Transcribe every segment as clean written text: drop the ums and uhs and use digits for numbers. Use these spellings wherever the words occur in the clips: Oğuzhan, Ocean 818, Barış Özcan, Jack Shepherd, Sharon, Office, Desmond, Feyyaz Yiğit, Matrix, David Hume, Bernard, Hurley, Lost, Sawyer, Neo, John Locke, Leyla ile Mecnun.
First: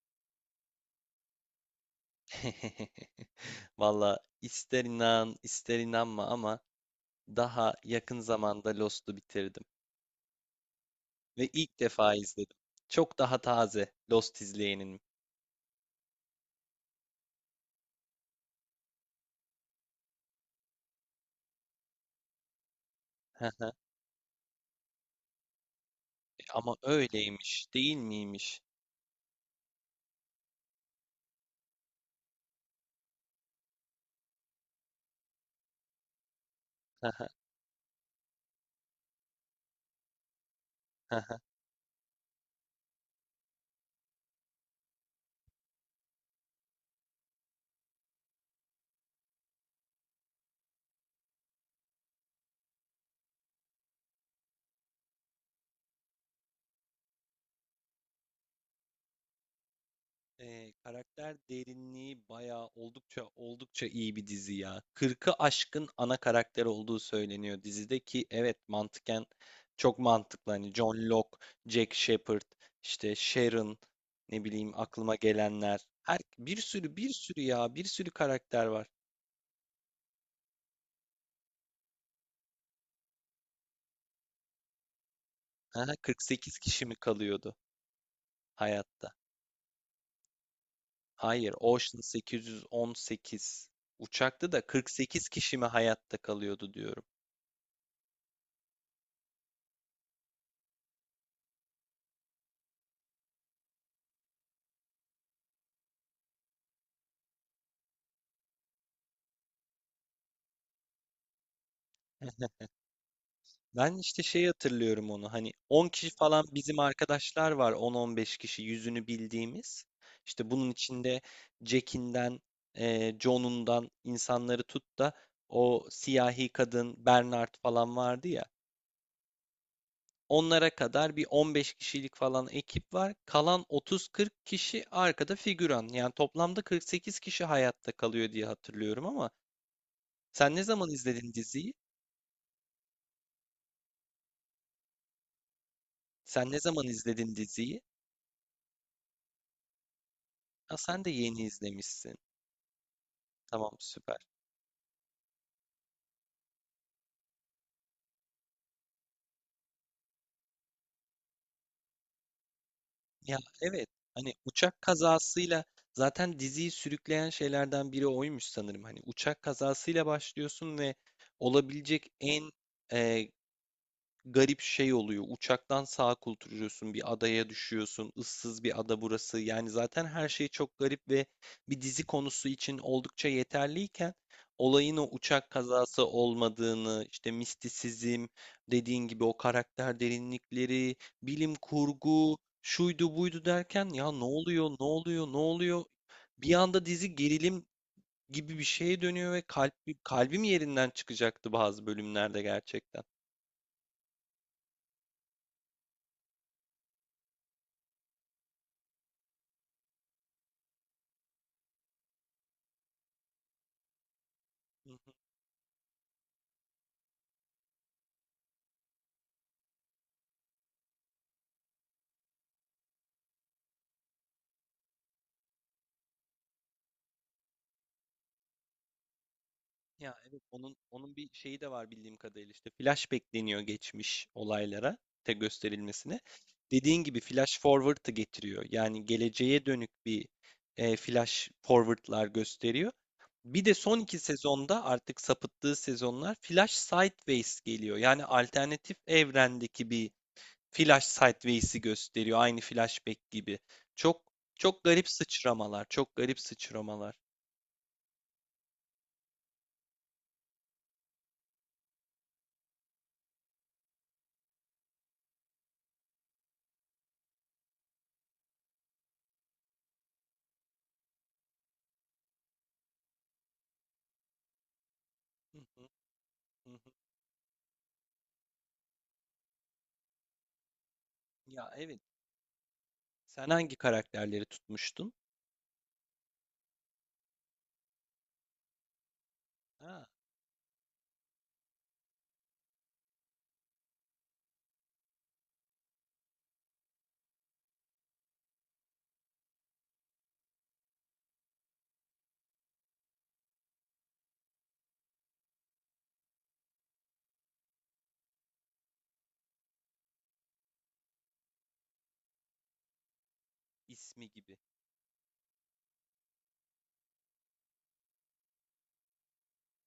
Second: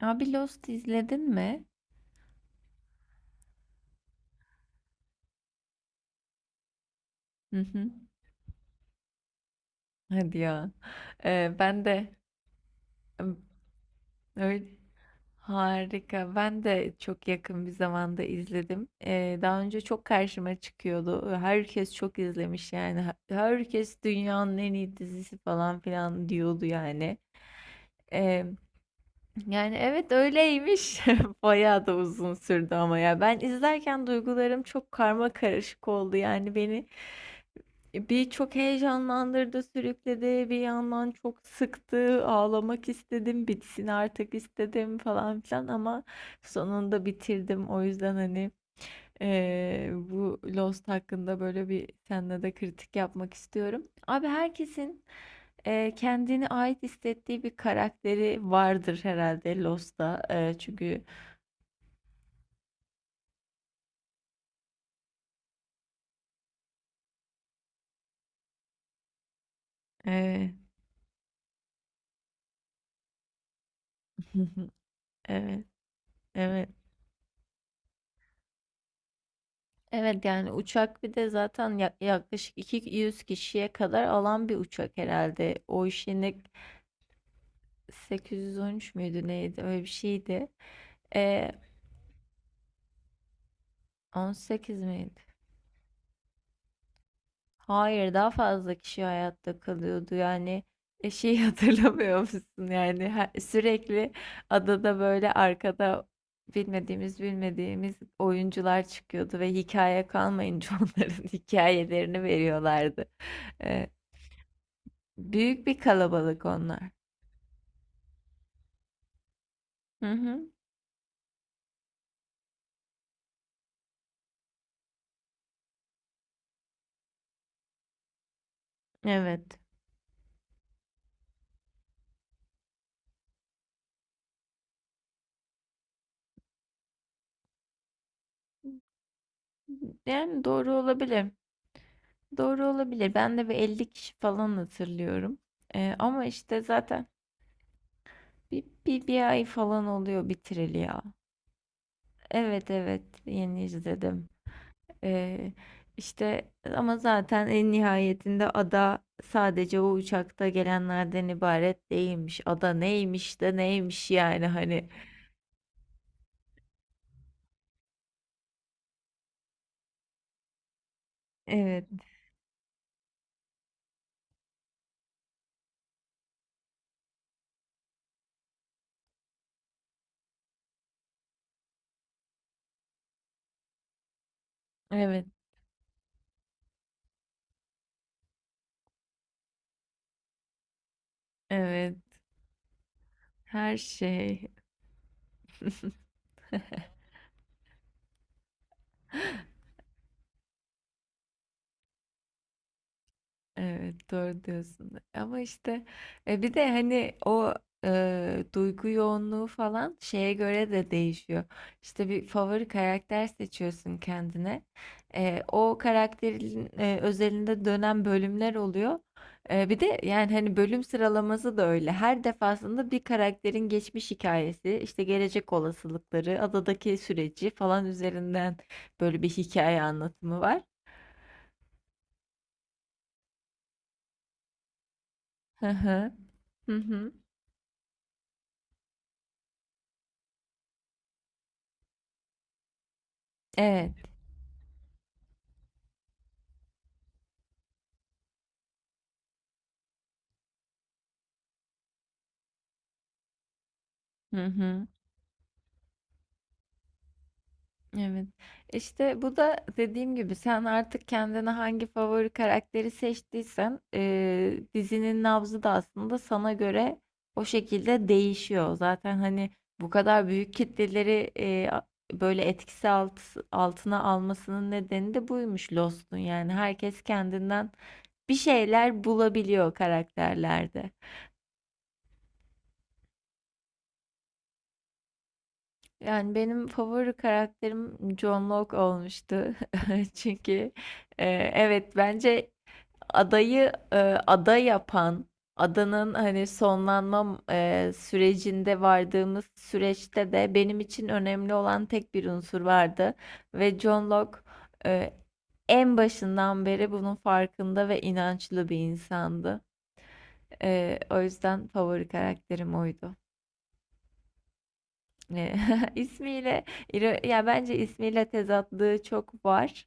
Abi Lost izledin mi? Valla ister inan ister inanma ama Hı daha hı. yakın zamanda Lost'u bitirdim. Hadi ya. Ve ilk Ben defa de izledim. Çok daha ım, taze Lost öyle izleyenim. harika. Ben de çok yakın bir zamanda izledim. Daha önce çok karşıma çıkıyordu. Herkes çok izlemiş yani. Herkes dünyanın en iyi dizisi falan filan diyordu Ama yani. öyleymiş değil Ee, miymiş? Yani evet öyleymiş. Bayağı da uzun sürdü ama ya. Ben izlerken duygularım çok karma karışık oldu yani beni. Bir çok heyecanlandırdı, sürükledi, bir yandan çok sıktı, ağlamak istedim, bitsin artık istedim falan filan ama sonunda bitirdim. O yüzden hani bu Lost hakkında böyle bir seninle de kritik yapmak istiyorum. Abi herkesin kendine ait hissettiği bir karakteri vardır herhalde Lost'ta. Çünkü Karakter derinliği bayağı oldukça iyi bir dizi ya. 40'ı aşkın ana karakter olduğu söyleniyor dizide ki evet mantıken çok mantıklı. eee, Hani John Locke, Jack Shepherd, işte Sharon, ne bileyim, aklıma evet, gelenler. Her, bir evet. sürü bir sürü ya, bir sürü karakter var. Evet yani uçak bir de zaten yaklaşık 200 kişiye kadar alan bir uçak herhalde. O Aha, işin 48 kişi mi kalıyordu 813 hayatta? müydü neydi öyle bir şeydi. Ee, Hayır, Ocean 818 uçakta da 18 miydi? 48 kişi mi hayatta kalıyordu diyorum. Hayır daha fazla kişi hayatta kalıyordu yani şey hatırlamıyor musun yani sürekli adada böyle arkada bilmediğimiz oyuncular çıkıyordu ve hikaye kalmayınca onların hikayelerini veriyorlardı. Ee, Ben işte şey hatırlıyorum onu, hani Büyük bir 10 kişi kalabalık falan bizim onlar. arkadaşlar var, 10-15 kişi yüzünü bildiğimiz. Hı hı. İşte bunun içinde Jack'inden, John'undan insanları tut da o siyahi kadın Bernard falan vardı ya. Evet. Onlara kadar bir 15 kişilik falan ekip var. Kalan 30-40 kişi arkada figüran. Yani toplamda 48 kişi hayatta kalıyor diye hatırlıyorum ama Yani sen ne doğru zaman olabilir. izledin diziyi? Doğru olabilir. Ben de bir 50 kişi falan hatırlıyorum. Ama Sen ne işte zaman zaten izledin diziyi? bir ay falan oluyor Ha, bitireli ya. sen de yeni izlemişsin. Evet evet yeni Tamam, süper. izledim. Ee, işte ama zaten en nihayetinde ada sadece o uçakta gelenlerden ibaret değilmiş. Ada Ya neymiş de evet, neymiş hani yani uçak hani. kazasıyla zaten diziyi sürükleyen şeylerden biri oymuş sanırım. Hani uçak kazasıyla başlıyorsun ve Evet olabilecek en garip şey oluyor. Uçaktan sağa kulturuyorsun, bir adaya düşüyorsun. Issız bir ada burası. Yani zaten her şey çok garip ve bir dizi konusu için oldukça yeterliyken olayın o evet uçak kazası olmadığını, işte mistisizm, dediğin gibi o karakter derinlikleri, bilim evet kurgu, şuydu buydu her derken ya ne şey. oluyor, ne oluyor, ne oluyor? Bir anda dizi gerilim gibi bir şeye dönüyor ve kalp, kalbim yerinden çıkacaktı bazı bölümlerde gerçekten. Evet, doğru diyorsun. Ama işte bir de hani o duygu yoğunluğu falan şeye göre de değişiyor. İşte bir favori karakter seçiyorsun kendine. Hı hı. O karakterin özelinde dönen bölümler oluyor. Bir de yani hani bölüm sıralaması da öyle. Her defasında bir karakterin geçmiş hikayesi, işte gelecek olasılıkları, adadaki süreci falan üzerinden böyle bir hikaye Ya anlatımı evet, var. onun bir şeyi de var bildiğim kadarıyla, işte flash bekleniyor geçmiş olaylara te Hı hı. gösterilmesine. Hı Dediğin hı. gibi flash forwardı getiriyor. Yani geleceğe dönük bir flash forward'lar gösteriyor. Bir de Evet. son iki sezonda artık sapıttığı sezonlar flash sideways geliyor. Yani alternatif evrendeki bir flash sideways'i gösteriyor. Aynı flashback gibi. Çok Hı çok hı. garip sıçramalar, çok garip sıçramalar. Evet. İşte bu da dediğim gibi sen artık kendine hangi favori karakteri seçtiysen dizinin nabzı da aslında sana göre o şekilde değişiyor. Zaten hani bu kadar büyük kitleleri böyle altına almasının nedeni de Hı buymuş hı, Lost'un. Yani hı hı. herkes kendinden bir şeyler bulabiliyor karakterlerde. Ya evet. Sen hangi karakterleri tutmuştun? Yani benim favori karakterim John Locke olmuştu. Ha, Çünkü e, evet bence adayı e, ada yapan, adanın hani sonlanma sürecinde vardığımız süreçte de benim için önemli olan tek bir unsur vardı. Ve John Locke e, en başından beri bunun farkında ve inançlı bir insandı. O yüzden favori karakterim oydu. ismi gibi. Eee, ismiyle iro ya bence ismiyle tezatlığı çok var.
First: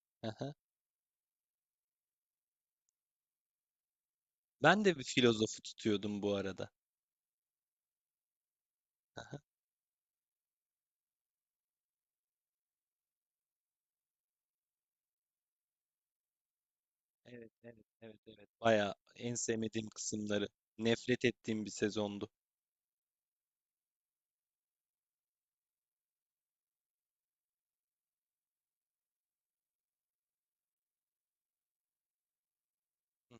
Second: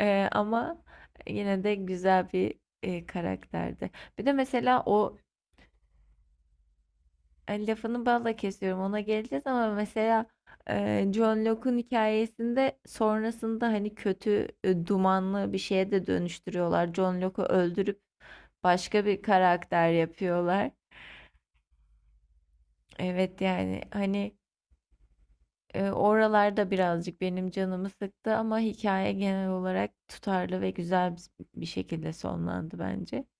Aha. Ama yine de güzel bir karakterdi. Bir de mesela Ben de bir o filozofu tutuyordum bu arada. hani lafını balla kesiyorum ona Aha. geleceğiz ama mesela, John Locke'un hikayesinde sonrasında hani kötü, dumanlı bir şeye de dönüştürüyorlar. John Locke'u Evet, evet, öldürüp evet, evet. Bayağı başka bir en sevmediğim karakter kısımları, yapıyorlar. nefret ettiğim bir sezondu. Evet, yani, hani oralarda birazcık benim canımı sıktı ama hikaye genel olarak tutarlı ve güzel bir şekilde sonlandı bence. Hı hı.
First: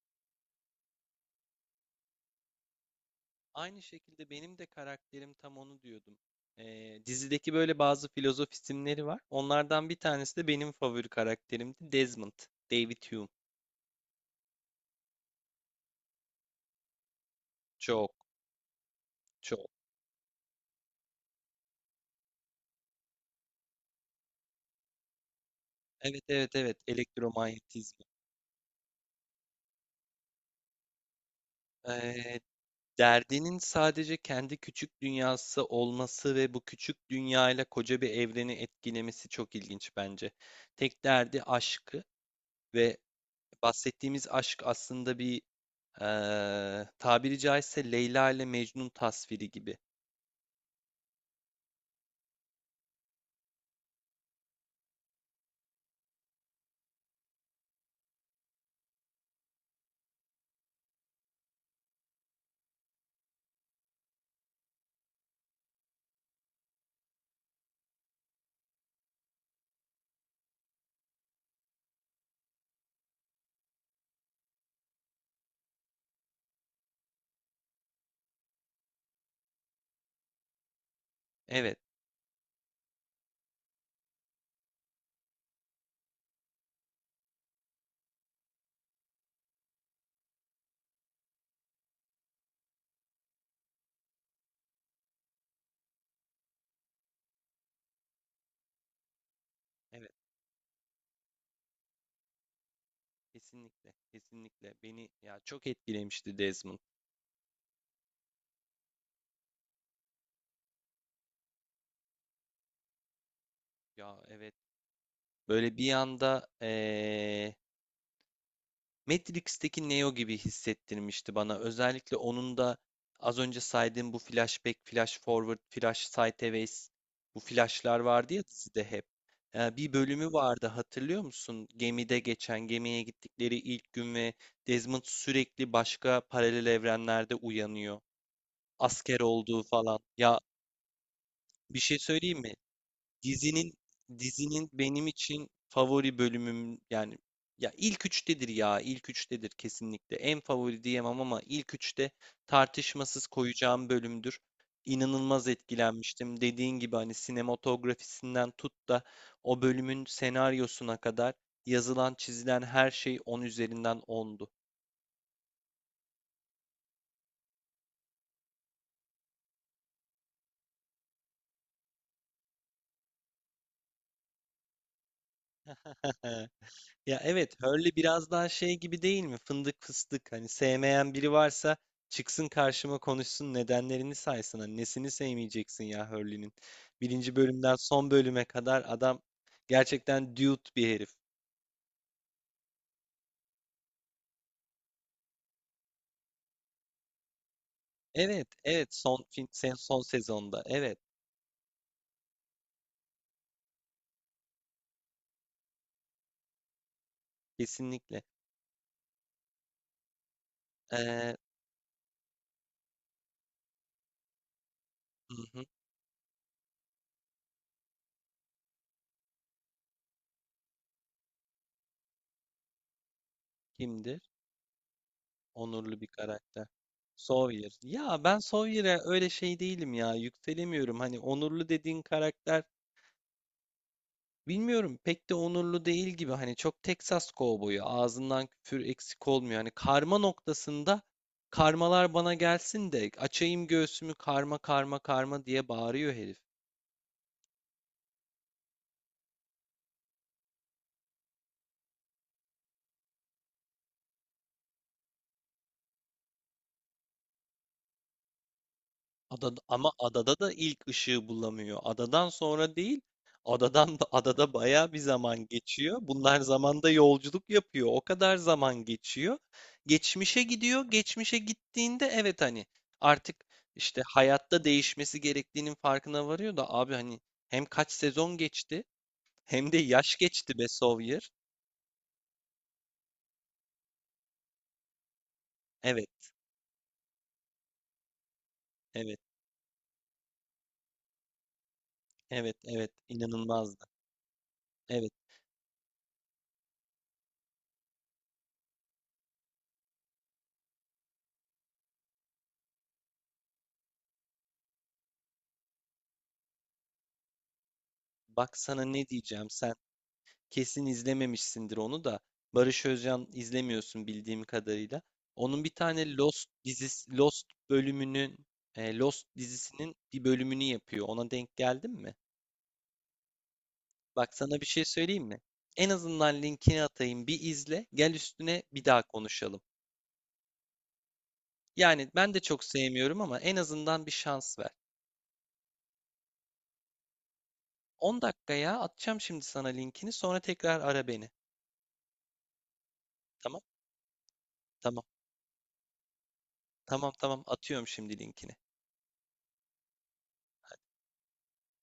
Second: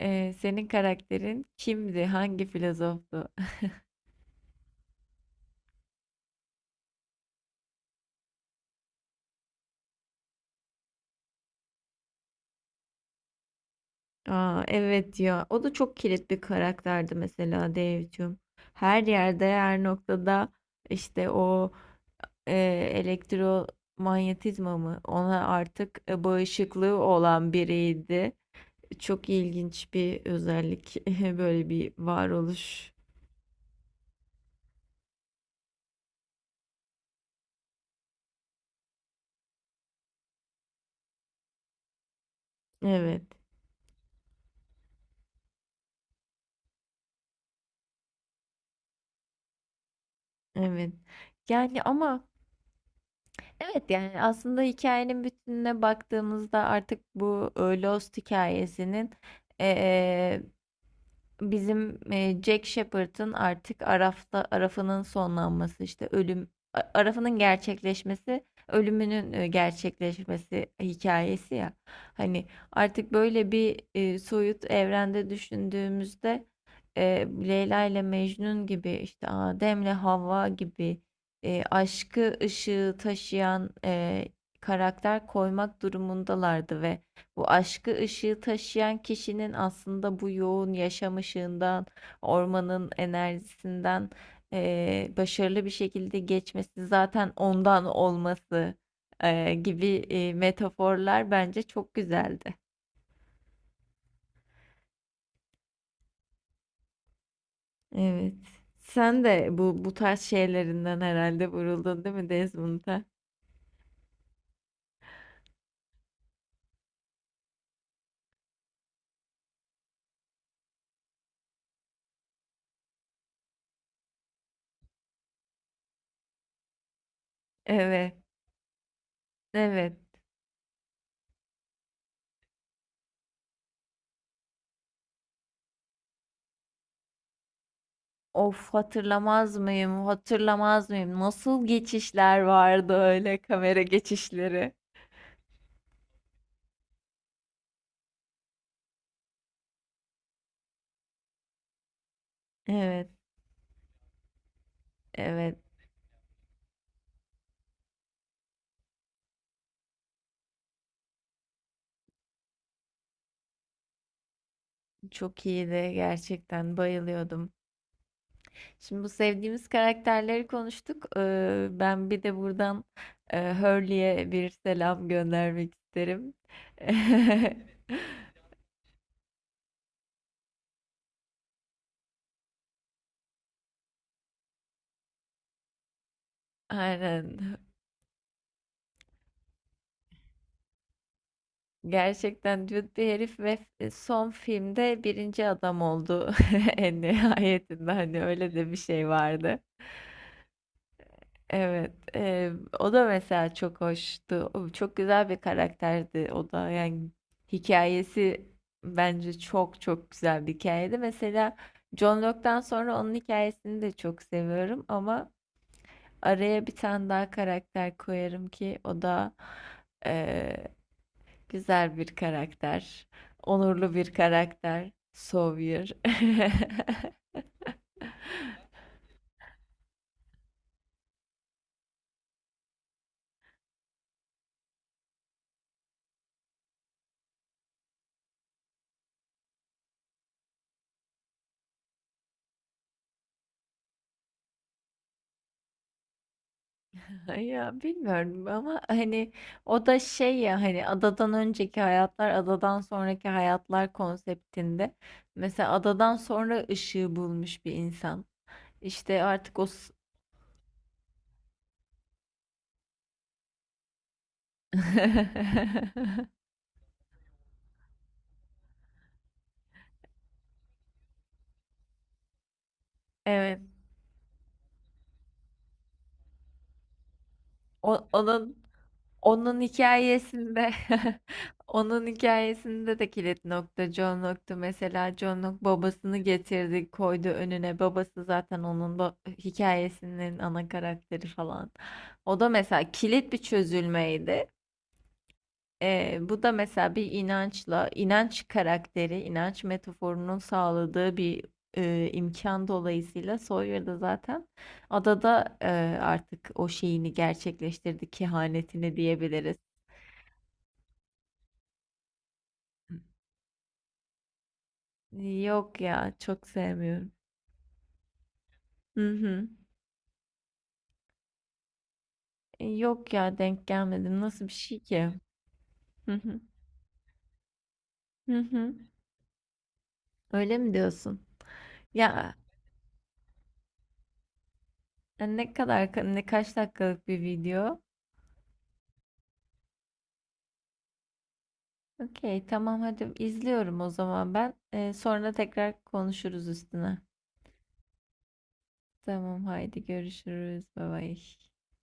Senin karakterin kimdi? Hangi filozoftu? Aynı şekilde benim de karakterim tam onu diyordum. Dizideki böyle bazı filozof isimleri var. Onlardan bir tanesi de benim favori karakterimdi. Desmond, David Hume. Aa, evet ya. O da çok kilit bir karakterdi mesela Çok, Dave'cum. Her yerde, çok. her noktada işte o e, elektromanyetizma mı? Ona artık Evet, evet, evet. bağışıklığı olan Elektromanyetizma. biriydi. Çok ilginç bir özellik. Böyle bir Ee, varoluş. Derdinin sadece kendi küçük dünyası olması ve bu küçük dünyayla koca bir evreni etkilemesi çok ilginç bence. Tek derdi aşkı ve Evet, bahsettiğimiz aşk aslında bir tabiri caizse Leyla ile Mecnun tasviri gibi. evet. Yani ama evet yani aslında hikayenin bütününe baktığımızda artık bu Lost hikayesinin bizim Jack Shepherd'ın artık Araf'ta Araf'ının sonlanması işte Araf'ının gerçekleşmesi ölümünün gerçekleşmesi hikayesi ya hani artık böyle bir soyut evrende düşündüğümüzde e, Leyla ile Mecnun gibi işte Adem'le Havva gibi Evet, aşkı ışığı taşıyan karakter koymak durumundalardı ve bu aşkı ışığı taşıyan kişinin aslında bu yoğun yaşam ışığından, ormanın enerjisinden başarılı bir şekilde geçmesi zaten ondan olması eee, gibi evet, eee, metaforlar bence çok güzeldi. kesinlikle, kesinlikle. Beni ya çok etkilemişti Desmond. Evet. Sen de bu bu tarz şeylerinden herhalde vuruldun değil mi Desmond'a? Ya evet, böyle bir anda Matrix'teki Neo gibi hissettirmişti bana. Özellikle onun da az önce saydığım bu flashback, flash forward, flash sideways, bu flashlar Evet, vardı ya dizide hep. Bir evet. bölümü vardı, hatırlıyor musun? Gemide geçen, gemiye gittikleri ilk gün ve Desmond sürekli başka paralel evrenlerde uyanıyor. Of Asker hatırlamaz olduğu falan. mıyım? Ya, Hatırlamaz mıyım? Nasıl bir şey geçişler söyleyeyim mi? vardı öyle Dizinin kamera dizinin geçişleri? benim için favori bölümüm yani ya ilk üçtedir kesinlikle. En favori diyemem ama ilk üçte Evet. tartışmasız koyacağım bölümdür. İnanılmaz Evet, etkilenmiştim. Dediğin gibi hani sinematografisinden tut da o bölümün senaryosuna kadar yazılan çizilen her şey 10 üzerinden ondu. çok iyiydi gerçekten bayılıyordum. Şimdi bu sevdiğimiz karakterleri konuştuk. Ben bir de buradan Hurley'e bir selam göndermek isterim. Ya evet, Hurley biraz daha şey gibi değil mi? Fındık fıstık. Hani sevmeyen biri varsa çıksın karşıma, konuşsun, nedenlerini saysın. Hani nesini sevmeyeceksin ya Hurley'nin. Birinci Aynen. bölümden son bölüme kadar adam gerçekten dude bir herif. Gerçekten düet bir herif ve son filmde birinci adam oldu en nihayetinde hani Evet, öyle de bir evet şey son fin, vardı. sen son sezonda. Evet, Evet, o da mesela çok hoştu. O çok güzel bir karakterdi o da. Yani kesinlikle. hikayesi bence çok çok güzel bir hikayeydi. Ee, Mesela John Locke'dan sonra onun hikayesini de çok seviyorum ama hı hı, araya bir tane daha karakter koyarım ki o da eee, güzel bir karakter, onurlu bir kimdir? karakter, Sawyer. Onurlu bir karakter. Sawyer. Ya ben Sawyer'e öyle şey değilim ya. Yükselemiyorum. Hani onurlu dediğin karakter, bilmiyorum, pek de onurlu değil gibi, hani çok Texas kovboyu, ağzından küfür eksik olmuyor. Hani karma noktasında karmalar bana gelsin de açayım göğsümü, karma karma karma diye bağırıyor herif. Ya bilmiyorum ama hani o da şey ya hani adadan önceki hayatlar adadan sonraki hayatlar konseptinde mesela adadan sonra ışığı bulmuş bir insan işte artık Adada, ama adada da ilk ışığı bulamıyor. Adadan sonra değil, adadan da adada bayağı bir zaman geçiyor. Bunlar zamanda yolculuk yapıyor. O kadar zaman geçiyor. Geçmişe gidiyor. Geçmişe gittiğinde evet, hani artık evet işte hayatta değişmesi gerektiğinin farkına varıyor da abi hani hem kaç sezon onun geçti Onun hem de yaş geçti be hikayesinde Sawyer. onun hikayesinde de kilit nokta John Locke'tu. Mesela John Locke Evet, babasını getirdi, koydu önüne. Babası zaten onun evet, hikayesinin ana karakteri falan. O da evet, evet. mesela kilit bir inanılmazdı. çözülmeydi. Evet. Bu da mesela bir inançla, inanç karakteri, inanç metaforunun sağladığı bir imkan dolayısıyla Sawyer da zaten adada artık o şeyini gerçekleştirdi, Bak sana kehanetini ne diyeceğim diyebiliriz. sen. Kesin izlememişsindir onu da. Barış Özcan izlemiyorsun bildiğim kadarıyla. Onun bir Yok ya tane çok Lost sevmiyorum. dizisi, Lost bölümünün, Hı Lost hı. dizisinin bir bölümünü yapıyor. Ona denk geldin mi? Yok ya denk gelmedim. Bak Nasıl bir sana bir şey şey ki? söyleyeyim mi? En Hı hı. azından linkini atayım, bir izle. Gel Hı üstüne hı. bir daha konuşalım. Öyle mi diyorsun? Yani ben Ya de çok sevmiyorum ama en azından bir şans ver. Ne kadar ne kaç dakikalık bir video? 10 dakikaya atacağım şimdi sana linkini. Sonra tekrar ara beni. Okey tamam hadi Tamam? izliyorum o zaman ben. Tamam. Sonra tekrar konuşuruz üstüne. Tamam, atıyorum şimdi linkini. Tamam haydi görüşürüz. Bye bye.